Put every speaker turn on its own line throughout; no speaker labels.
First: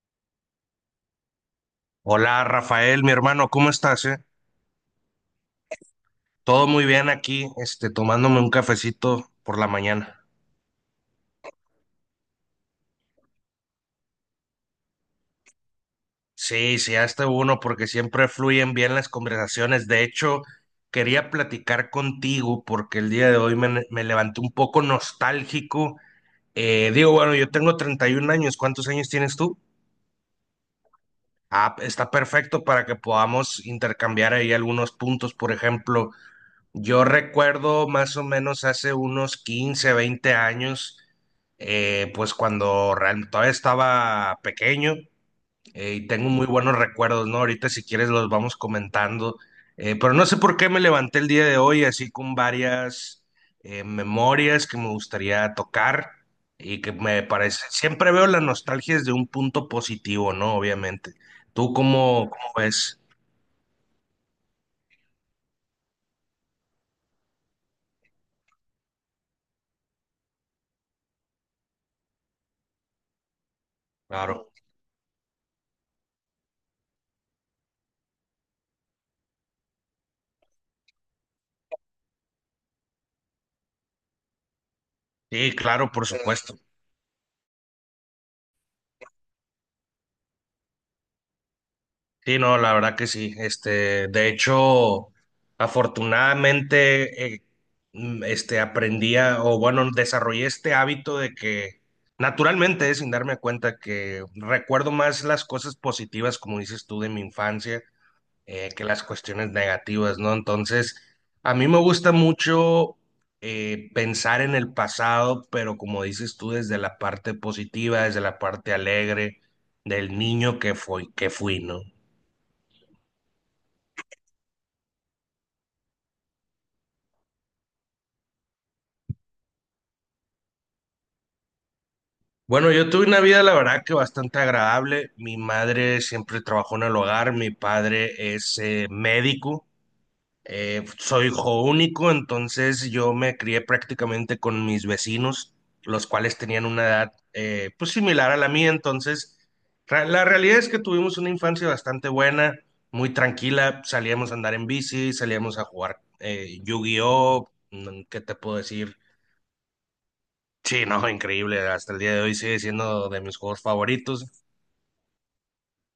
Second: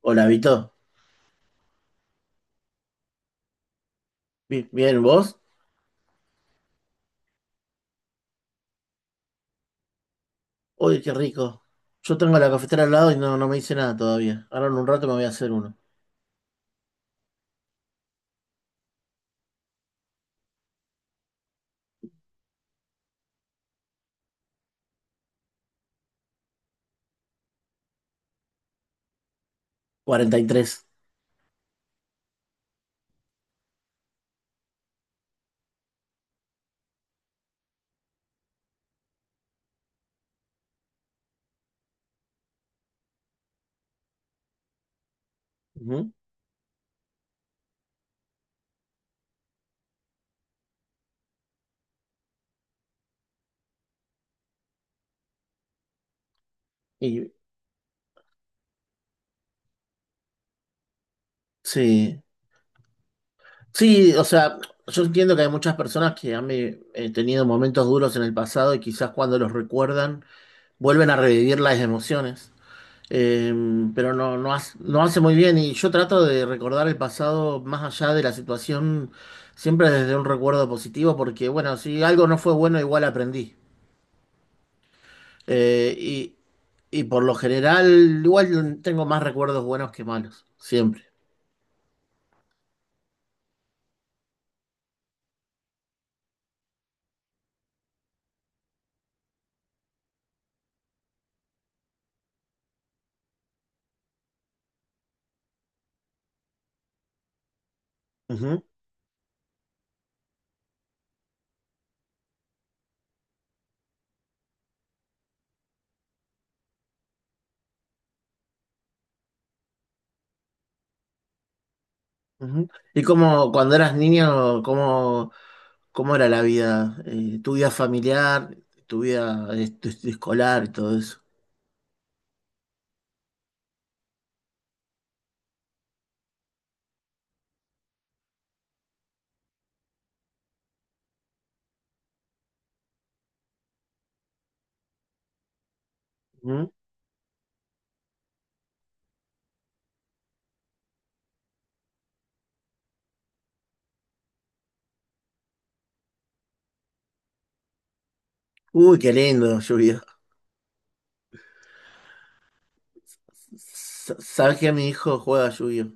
Hola, Vito.
Hola Rafael, mi hermano, ¿cómo estás,
Bien, ¿vos?
Todo muy bien aquí, tomándome un cafecito por la mañana.
Oye, qué rico. Yo tengo la cafetera al lado y no, no me hice nada todavía. Ahora en un rato me voy a hacer uno.
Sí, sí, hasta uno, porque siempre fluyen bien las conversaciones. De hecho, quería platicar contigo porque el día de hoy me levanté un poco nostálgico. Digo, bueno, yo tengo 31 años, ¿cuántos años tienes tú?
43.
Ah, está perfecto para que podamos intercambiar ahí algunos puntos, por ejemplo. Yo recuerdo más o menos hace unos 15, 20 años, pues cuando todavía estaba pequeño, y
Ujú.
tengo muy buenos recuerdos, ¿no? Ahorita si quieres los vamos comentando. Pero no sé por qué me levanté el día de hoy así con varias memorias que me gustaría tocar y que me
Y
parece, siempre veo la nostalgia desde un punto positivo, ¿no? Obviamente. ¿Tú
sí.
cómo, cómo ves?
Sí, o sea, yo entiendo que hay muchas personas que han tenido momentos duros en el pasado y quizás cuando los recuerdan vuelven a revivir las emociones. Eh, pero
Claro.
no hace muy bien. Y yo trato de recordar el pasado más allá de la situación, siempre desde un recuerdo positivo, porque bueno, si algo no fue bueno, igual aprendí.
Sí, claro,
Eh,
por
y,
supuesto.
y por lo general, igual tengo más recuerdos buenos que malos, siempre.
Sí, no, la verdad que sí. Este, de hecho, afortunadamente, este, o bueno, desarrollé este hábito de que naturalmente, sin darme cuenta, que recuerdo más las cosas positivas, como dices tú, de mi infancia,
Ujú.
que las cuestiones negativas, ¿no? Entonces, a mí me gusta mucho pensar en el pasado, pero como dices tú, desde la parte positiva, desde la parte alegre del niño que fui, ¿no?
Ujú. ¿Y cómo, cuando eras niño, cómo era la vida? Tu vida familiar, tu vida escolar y todo eso.
Bueno, yo tuve una vida, la verdad, que bastante agradable. Mi madre siempre trabajó en el hogar, mi padre es médico. Soy hijo único, entonces yo me crié prácticamente con mis vecinos, los cuales tenían
Ujú.
una edad, pues similar a la mía, entonces la realidad es que tuvimos una infancia bastante buena, muy tranquila, salíamos a andar en bici, salíamos a jugar, Yu-Gi-Oh. ¿Qué te puedo
Uy,
decir?
qué lindo, lluvia.
Sí, no, increíble. Hasta el día de hoy sigue siendo de mis juegos favoritos.
¿Sabes que mi hijo juega lluvia?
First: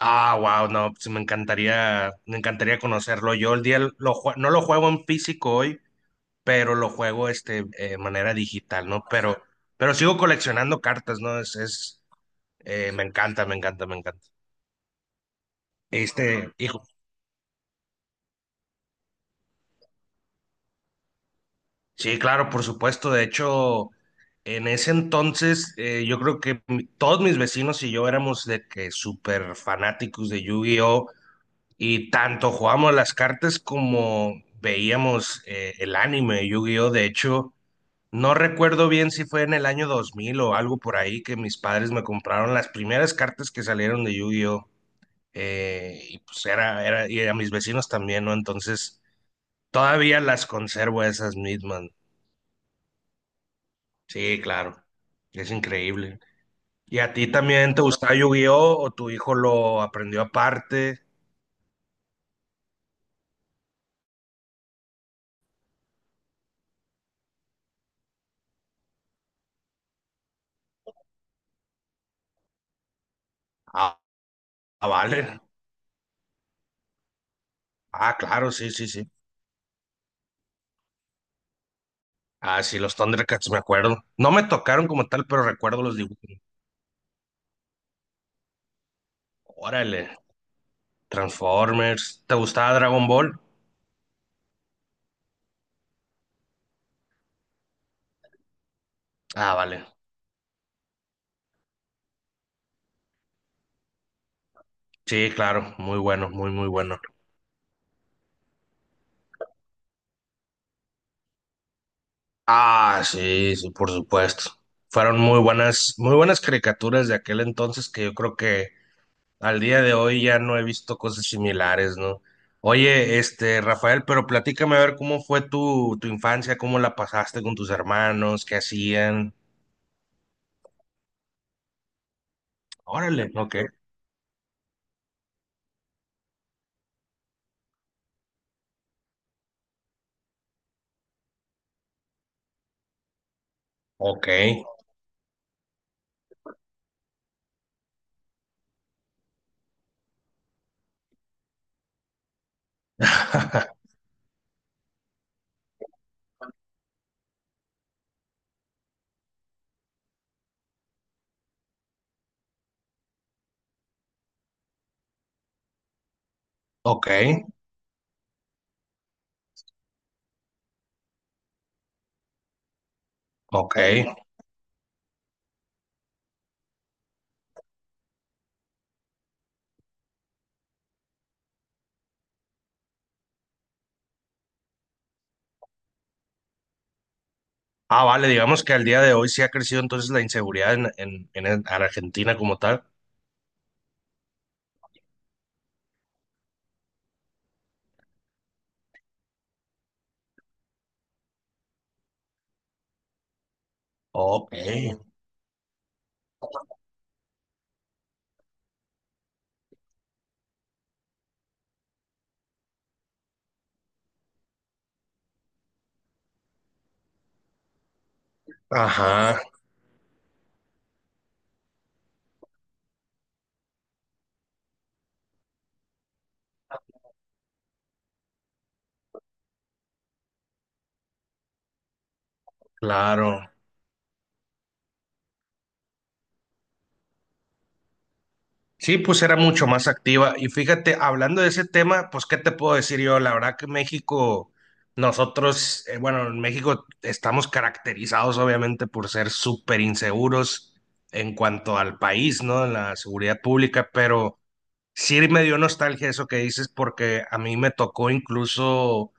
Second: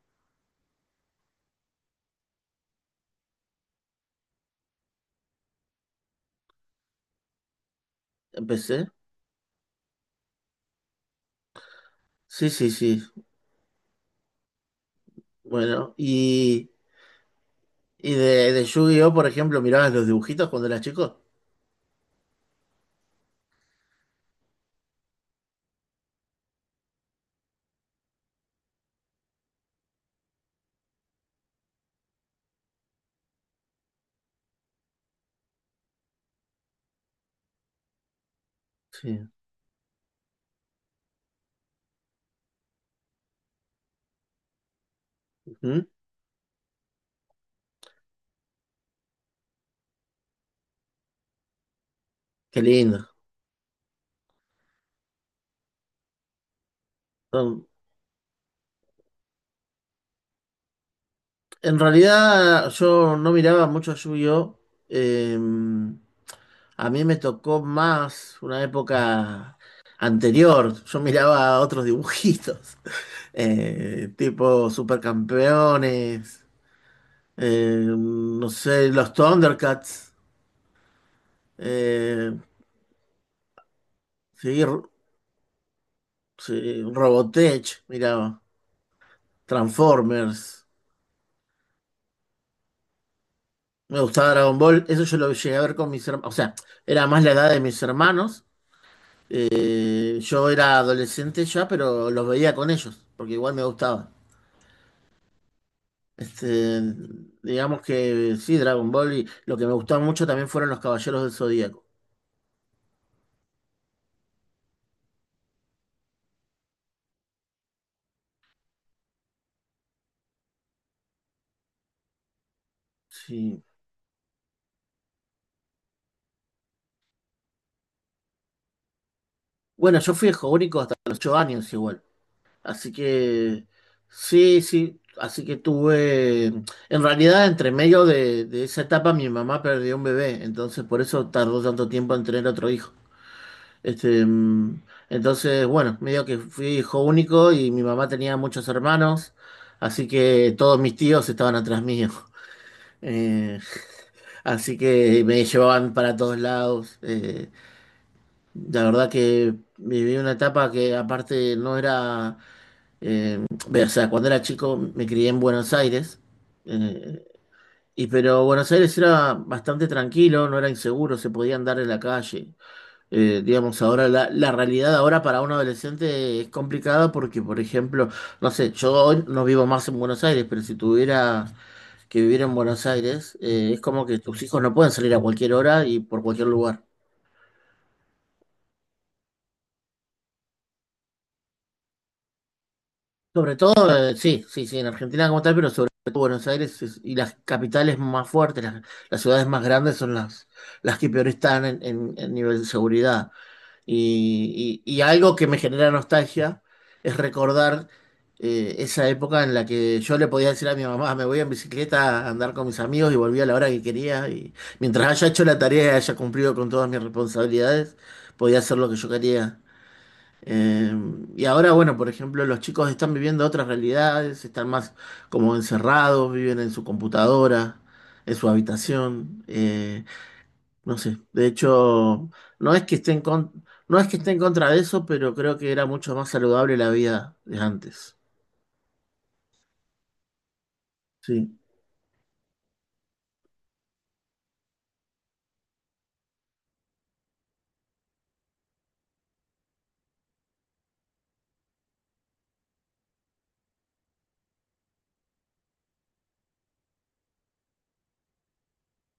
Ah, wow, no, pues me encantaría conocerlo. Yo el día no lo juego en físico hoy, pero lo juego este, manera
¿Empecé?
digital, ¿no? Pero sigo coleccionando cartas, ¿no? Es
Sí, sí, sí.
me encanta, me encanta, me encanta.
Bueno,
Este,
y,
hijo,
y de Yu-Gi-Oh, por ejemplo, ¿mirabas los dibujitos cuando eras chico?
sí, claro, por supuesto. De hecho, en ese entonces, yo creo que todos mis vecinos y yo éramos de que súper fanáticos de Yu-Gi-Oh! Y tanto jugábamos las cartas como veíamos, el anime de Yu-Gi-Oh! De hecho, no recuerdo bien si
Sí.
fue en el año 2000 o algo por ahí que mis padres me compraron las primeras cartas que salieron de Yu-Gi-Oh!
Ujú.
Y pues y a mis vecinos también, ¿no? Entonces, todavía las conservo esas mismas.
Qué lindo.
Sí, claro, es increíble. ¿Y a ti también te gustaba Yu-Gi-Oh! O tu hijo lo aprendió aparte?
En realidad yo no miraba mucho Yu-Gi-Oh! Eh, a mí me tocó más una época anterior. Yo miraba otros dibujitos,
Ah,
tipo
ah, vale.
Supercampeones,
Ah,
no
claro, sí, sí,
sé,
sí.
los Thundercats, eh,
Ah, sí, los Thundercats, me acuerdo. No me
sí,
tocaron
ro-
como tal, pero recuerdo los dibujos.
sí, Robotech, miraba,
Órale,
Transformers.
Transformers. ¿Te gustaba Dragon Ball?
Me gustaba Dragon Ball, eso yo lo llegué a ver con mis hermanos, o sea, era más la edad de mis hermanos.
Ah, vale.
Yo era adolescente ya, pero los veía con ellos, porque igual me gustaba.
Sí, claro, muy bueno, muy, muy
Este,
bueno.
digamos que sí, Dragon Ball y lo que me gustaba mucho también fueron los Caballeros del Zodíaco.
Ah, sí, sí, por supuesto. Fueron muy buenas caricaturas de aquel entonces que yo creo que al día de hoy ya no he visto cosas similares, ¿no? Oye, este,
Sí.
Rafael, pero platícame a ver cómo fue tu infancia, cómo la pasaste con tus hermanos, qué hacían.
Bueno, yo fui hijo único hasta los 8 años igual. Así
Órale, ok,
que sí, sí, en realidad entre medio de esa etapa mi mamá perdió un bebé, entonces por eso tardó tanto tiempo en tener otro hijo. Este,
ok.
mm, entonces, bueno, medio que fui hijo único y mi mamá tenía muchos hermanos, así que todos mis tíos estaban atrás mío. Eh, Así que me llevaban para todos lados. La verdad que viví una etapa que aparte no era, eh, o sea, cuando era chico me crié en Buenos Aires.
Ok,
eh, pero Buenos Aires era bastante tranquilo, no era inseguro, se podía andar en la calle.
ok.
Digamos, ahora la realidad ahora para un adolescente es complicada porque, por ejemplo, no sé, yo hoy no vivo más en Buenos Aires, pero si tuviera que vivir en Buenos Aires, es como que tus hijos no pueden salir a cualquier hora y por cualquier lugar.
Ah, vale, digamos que al día de hoy sí ha crecido entonces la inseguridad en Argentina como tal.
Sobre todo, sí, sí, sí, en Argentina como tal, pero sobre todo y las capitales más fuertes, las ciudades más grandes son las que peor están en nivel de seguridad.
Ok,
Y algo que me genera nostalgia es recordar esa época en la que yo le podía decir a mi mamá, me voy en bicicleta a andar con mis amigos y volví a la hora que quería. Y mientras haya hecho la tarea y haya cumplido con todas mis responsabilidades, podía hacer lo que yo
ajá,
quería. Eh, Ahora, bueno, por ejemplo, los chicos están viviendo otras realidades, están más como encerrados, viven en su computadora, en su habitación, no sé. De hecho, no es que esté en
claro.
con- no es que esté en contra de eso, pero creo que era mucho más saludable la vida de antes.
Sí, pues era mucho más activa. Y fíjate, hablando de
Sí.
ese tema, pues, ¿qué te puedo decir yo? La verdad que México, nosotros, bueno, en México estamos caracterizados obviamente por ser súper inseguros en cuanto al país, ¿no? En la seguridad pública, pero sí me dio nostalgia eso que dices porque a mí me tocó incluso,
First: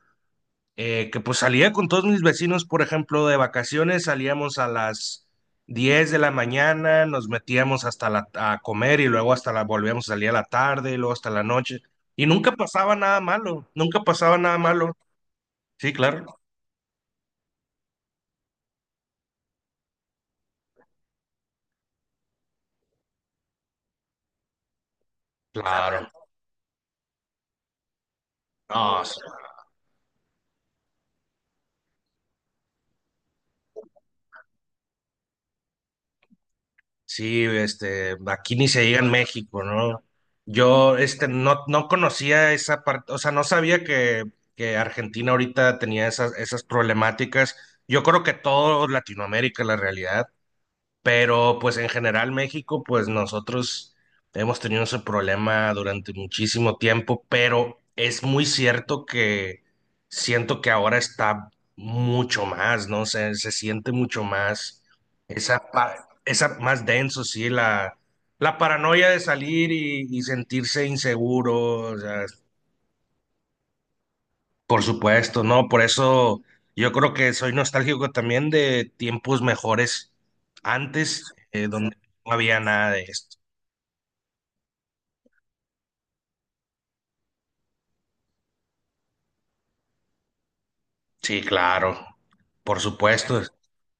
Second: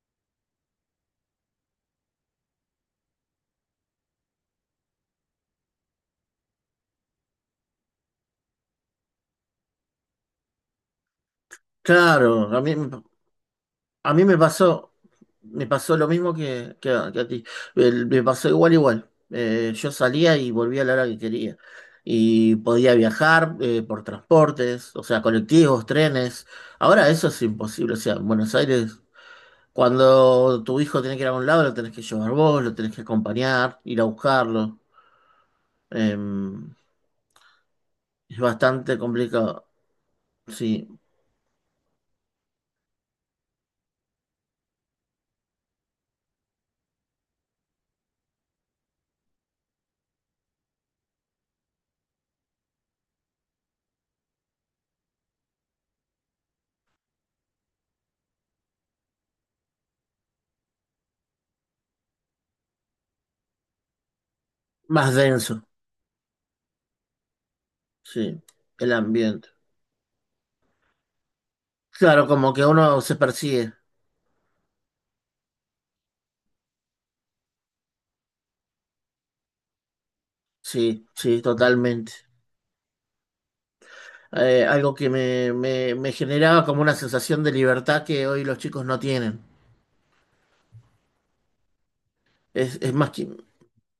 que pues salía con todos mis vecinos, por ejemplo, de vacaciones, salíamos a las 10 de la mañana, nos metíamos hasta la, a comer y luego hasta la volvíamos a salir a la tarde y luego hasta la noche. Y
Claro,
nunca
a mí,
pasaba nada malo, nunca
A mí me
pasaba nada
pasó,
malo.
me
Sí,
pasó lo mismo
claro.
que a ti. Me pasó igual, igual. Yo salía y volvía a la hora que quería. Y podía viajar por transportes, o sea, colectivos,
Claro.
trenes. Ahora eso es imposible. O sea, en Buenos Aires,
No,
cuando tu hijo tiene que ir a un lado, lo tenés que llevar vos, lo tenés que acompañar, ir a buscarlo. Em,
sí, este,
es
aquí ni se
bastante
diga en México,
complicado,
¿no?
sí.
Yo, este, no, no conocía esa parte, o sea, no sabía que Argentina ahorita tenía esas, esas problemáticas. Yo creo que todo Latinoamérica, la realidad, pero pues en general México, pues nosotros hemos tenido ese problema durante muchísimo tiempo, pero es muy cierto que siento que ahora está mucho más, ¿no? Se siente mucho más
Más denso,
esa, esa más denso, sí, la,
sí,
la
el
paranoia de
ambiente.
salir y sentirse inseguro, o
Claro,
sea,
como que uno se persigue.
por supuesto, no, por eso yo creo que soy nostálgico también de tiempos mejores
Sí,
antes,
sí,
donde
totalmente.
no había nada de esto.
Algo que me generaba como una sensación de libertad que hoy los chicos no tienen.
Sí, claro,
Es,
por
es más que,
supuesto,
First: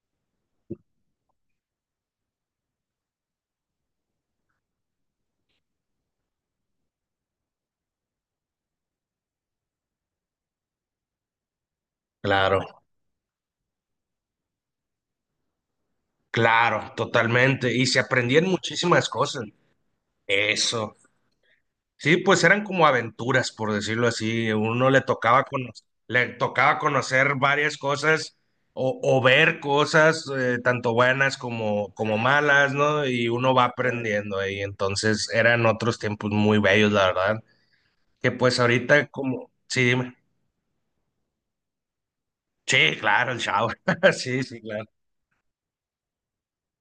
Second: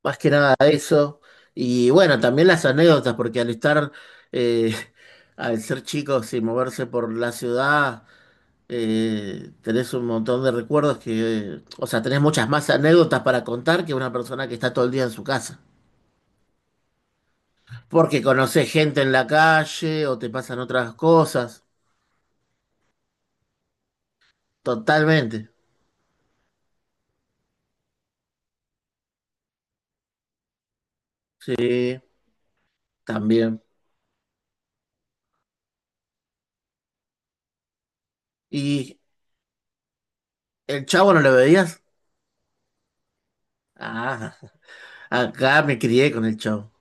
Más que nada eso. Y bueno, también las anécdotas, porque al estar, eh, al ser chicos y moverse por la ciudad, tenés un montón de recuerdos que, o sea, tenés muchas más
claro,
anécdotas para contar que una persona que está todo el día en su casa.
claro, totalmente. Y se
Porque
aprendían
conocés gente
muchísimas
en la
cosas.
calle o te pasan otras
Eso.
cosas.
Sí, pues eran como aventuras, por decirlo así. Uno le
Totalmente.
tocaba le tocaba conocer varias cosas o ver cosas, tanto buenas como,
Sí.
como malas, ¿no? Y uno
También.
va aprendiendo ahí. Entonces eran otros tiempos muy bellos, la verdad. Que pues
¿Y
ahorita como, sí, dime.
el Chavo no lo veías?
Sí, claro, el shower.
Ah,
Sí, sí, claro.
acá me crié con el Chavo.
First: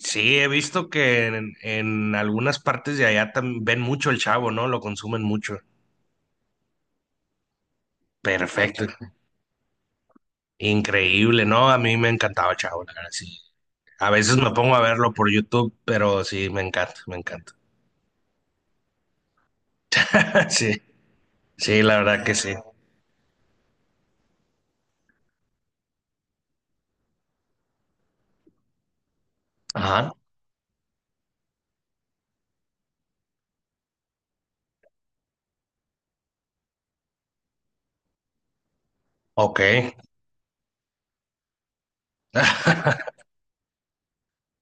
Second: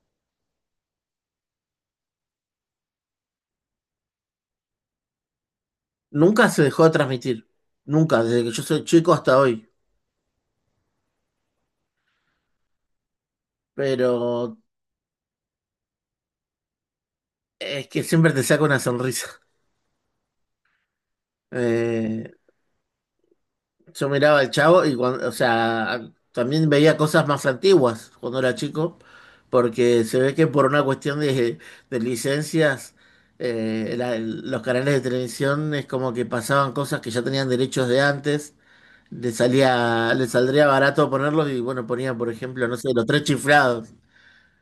Sí, he visto que en algunas partes de allá también ven mucho el chavo, ¿no? Lo consumen mucho.
Nunca se dejó de transmitir. Nunca, desde que yo soy
Perfecto.
chico hasta hoy.
Increíble, ¿no? A mí me encantaba Chavo, la verdad, sí.
Pero
A veces me pongo a verlo por YouTube, pero sí, me encanta, me encanta.
es que siempre te saca una sonrisa.
Sí, sí, la verdad
Eh,
que sí.
yo miraba al Chavo y cuando, o sea, también veía cosas más antiguas cuando era chico, porque
Ajá,
se ve que por una cuestión de licencias, los canales de televisión es como que pasaban cosas que ya tenían derechos de antes. Le
ok.
salía, le saldría barato ponerlos y bueno, ponía, por ejemplo, no sé, los tres chiflados.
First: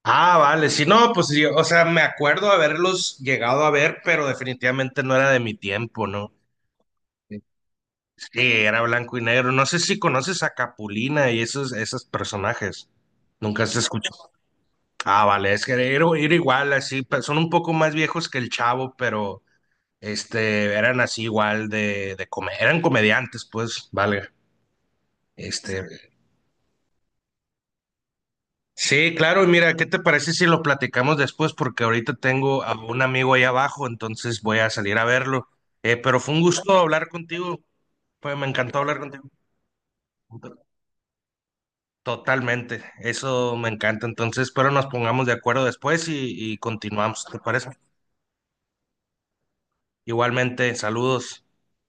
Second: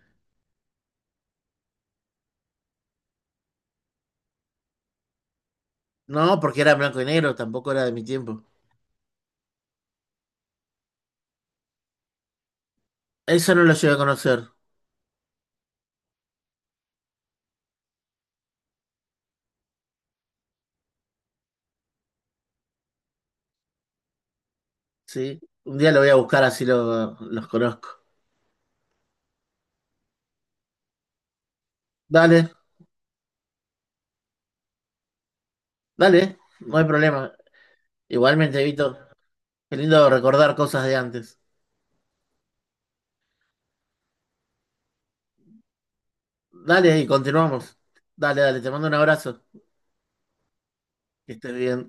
Ah, vale, sí, no, pues yo, o sea, me acuerdo haberlos llegado a ver, pero definitivamente no era de mi tiempo, ¿no?
No, porque era blanco y negro, tampoco era de mi
Sí,
tiempo.
era blanco y negro. No sé si conoces a Capulina y esos, esos personajes.
Eso no
Nunca
lo
se
llegué a
escuchado.
conocer,
Ah, vale, es que era, era igual, así, son un poco más viejos que el Chavo, pero este, eran así igual de, eran comediantes, pues, valga.
¿sí?
Este,
Un día lo voy a buscar así los conozco.
sí, claro, y mira, ¿qué te parece si lo platicamos después? Porque ahorita
Dale,
tengo a un amigo ahí abajo, entonces voy a salir a verlo. Pero fue
dale,
un
no
gusto
hay
hablar
problema.
contigo, pues me
Igualmente,
encantó
Vito,
hablar contigo.
qué lindo recordar cosas de antes.
Totalmente, eso me encanta. Entonces, espero nos pongamos de acuerdo después y
Dale, y
continuamos, ¿te parece?
continuamos. Dale, dale, te mando un abrazo.
Igualmente,
Que
saludos.
estés bien.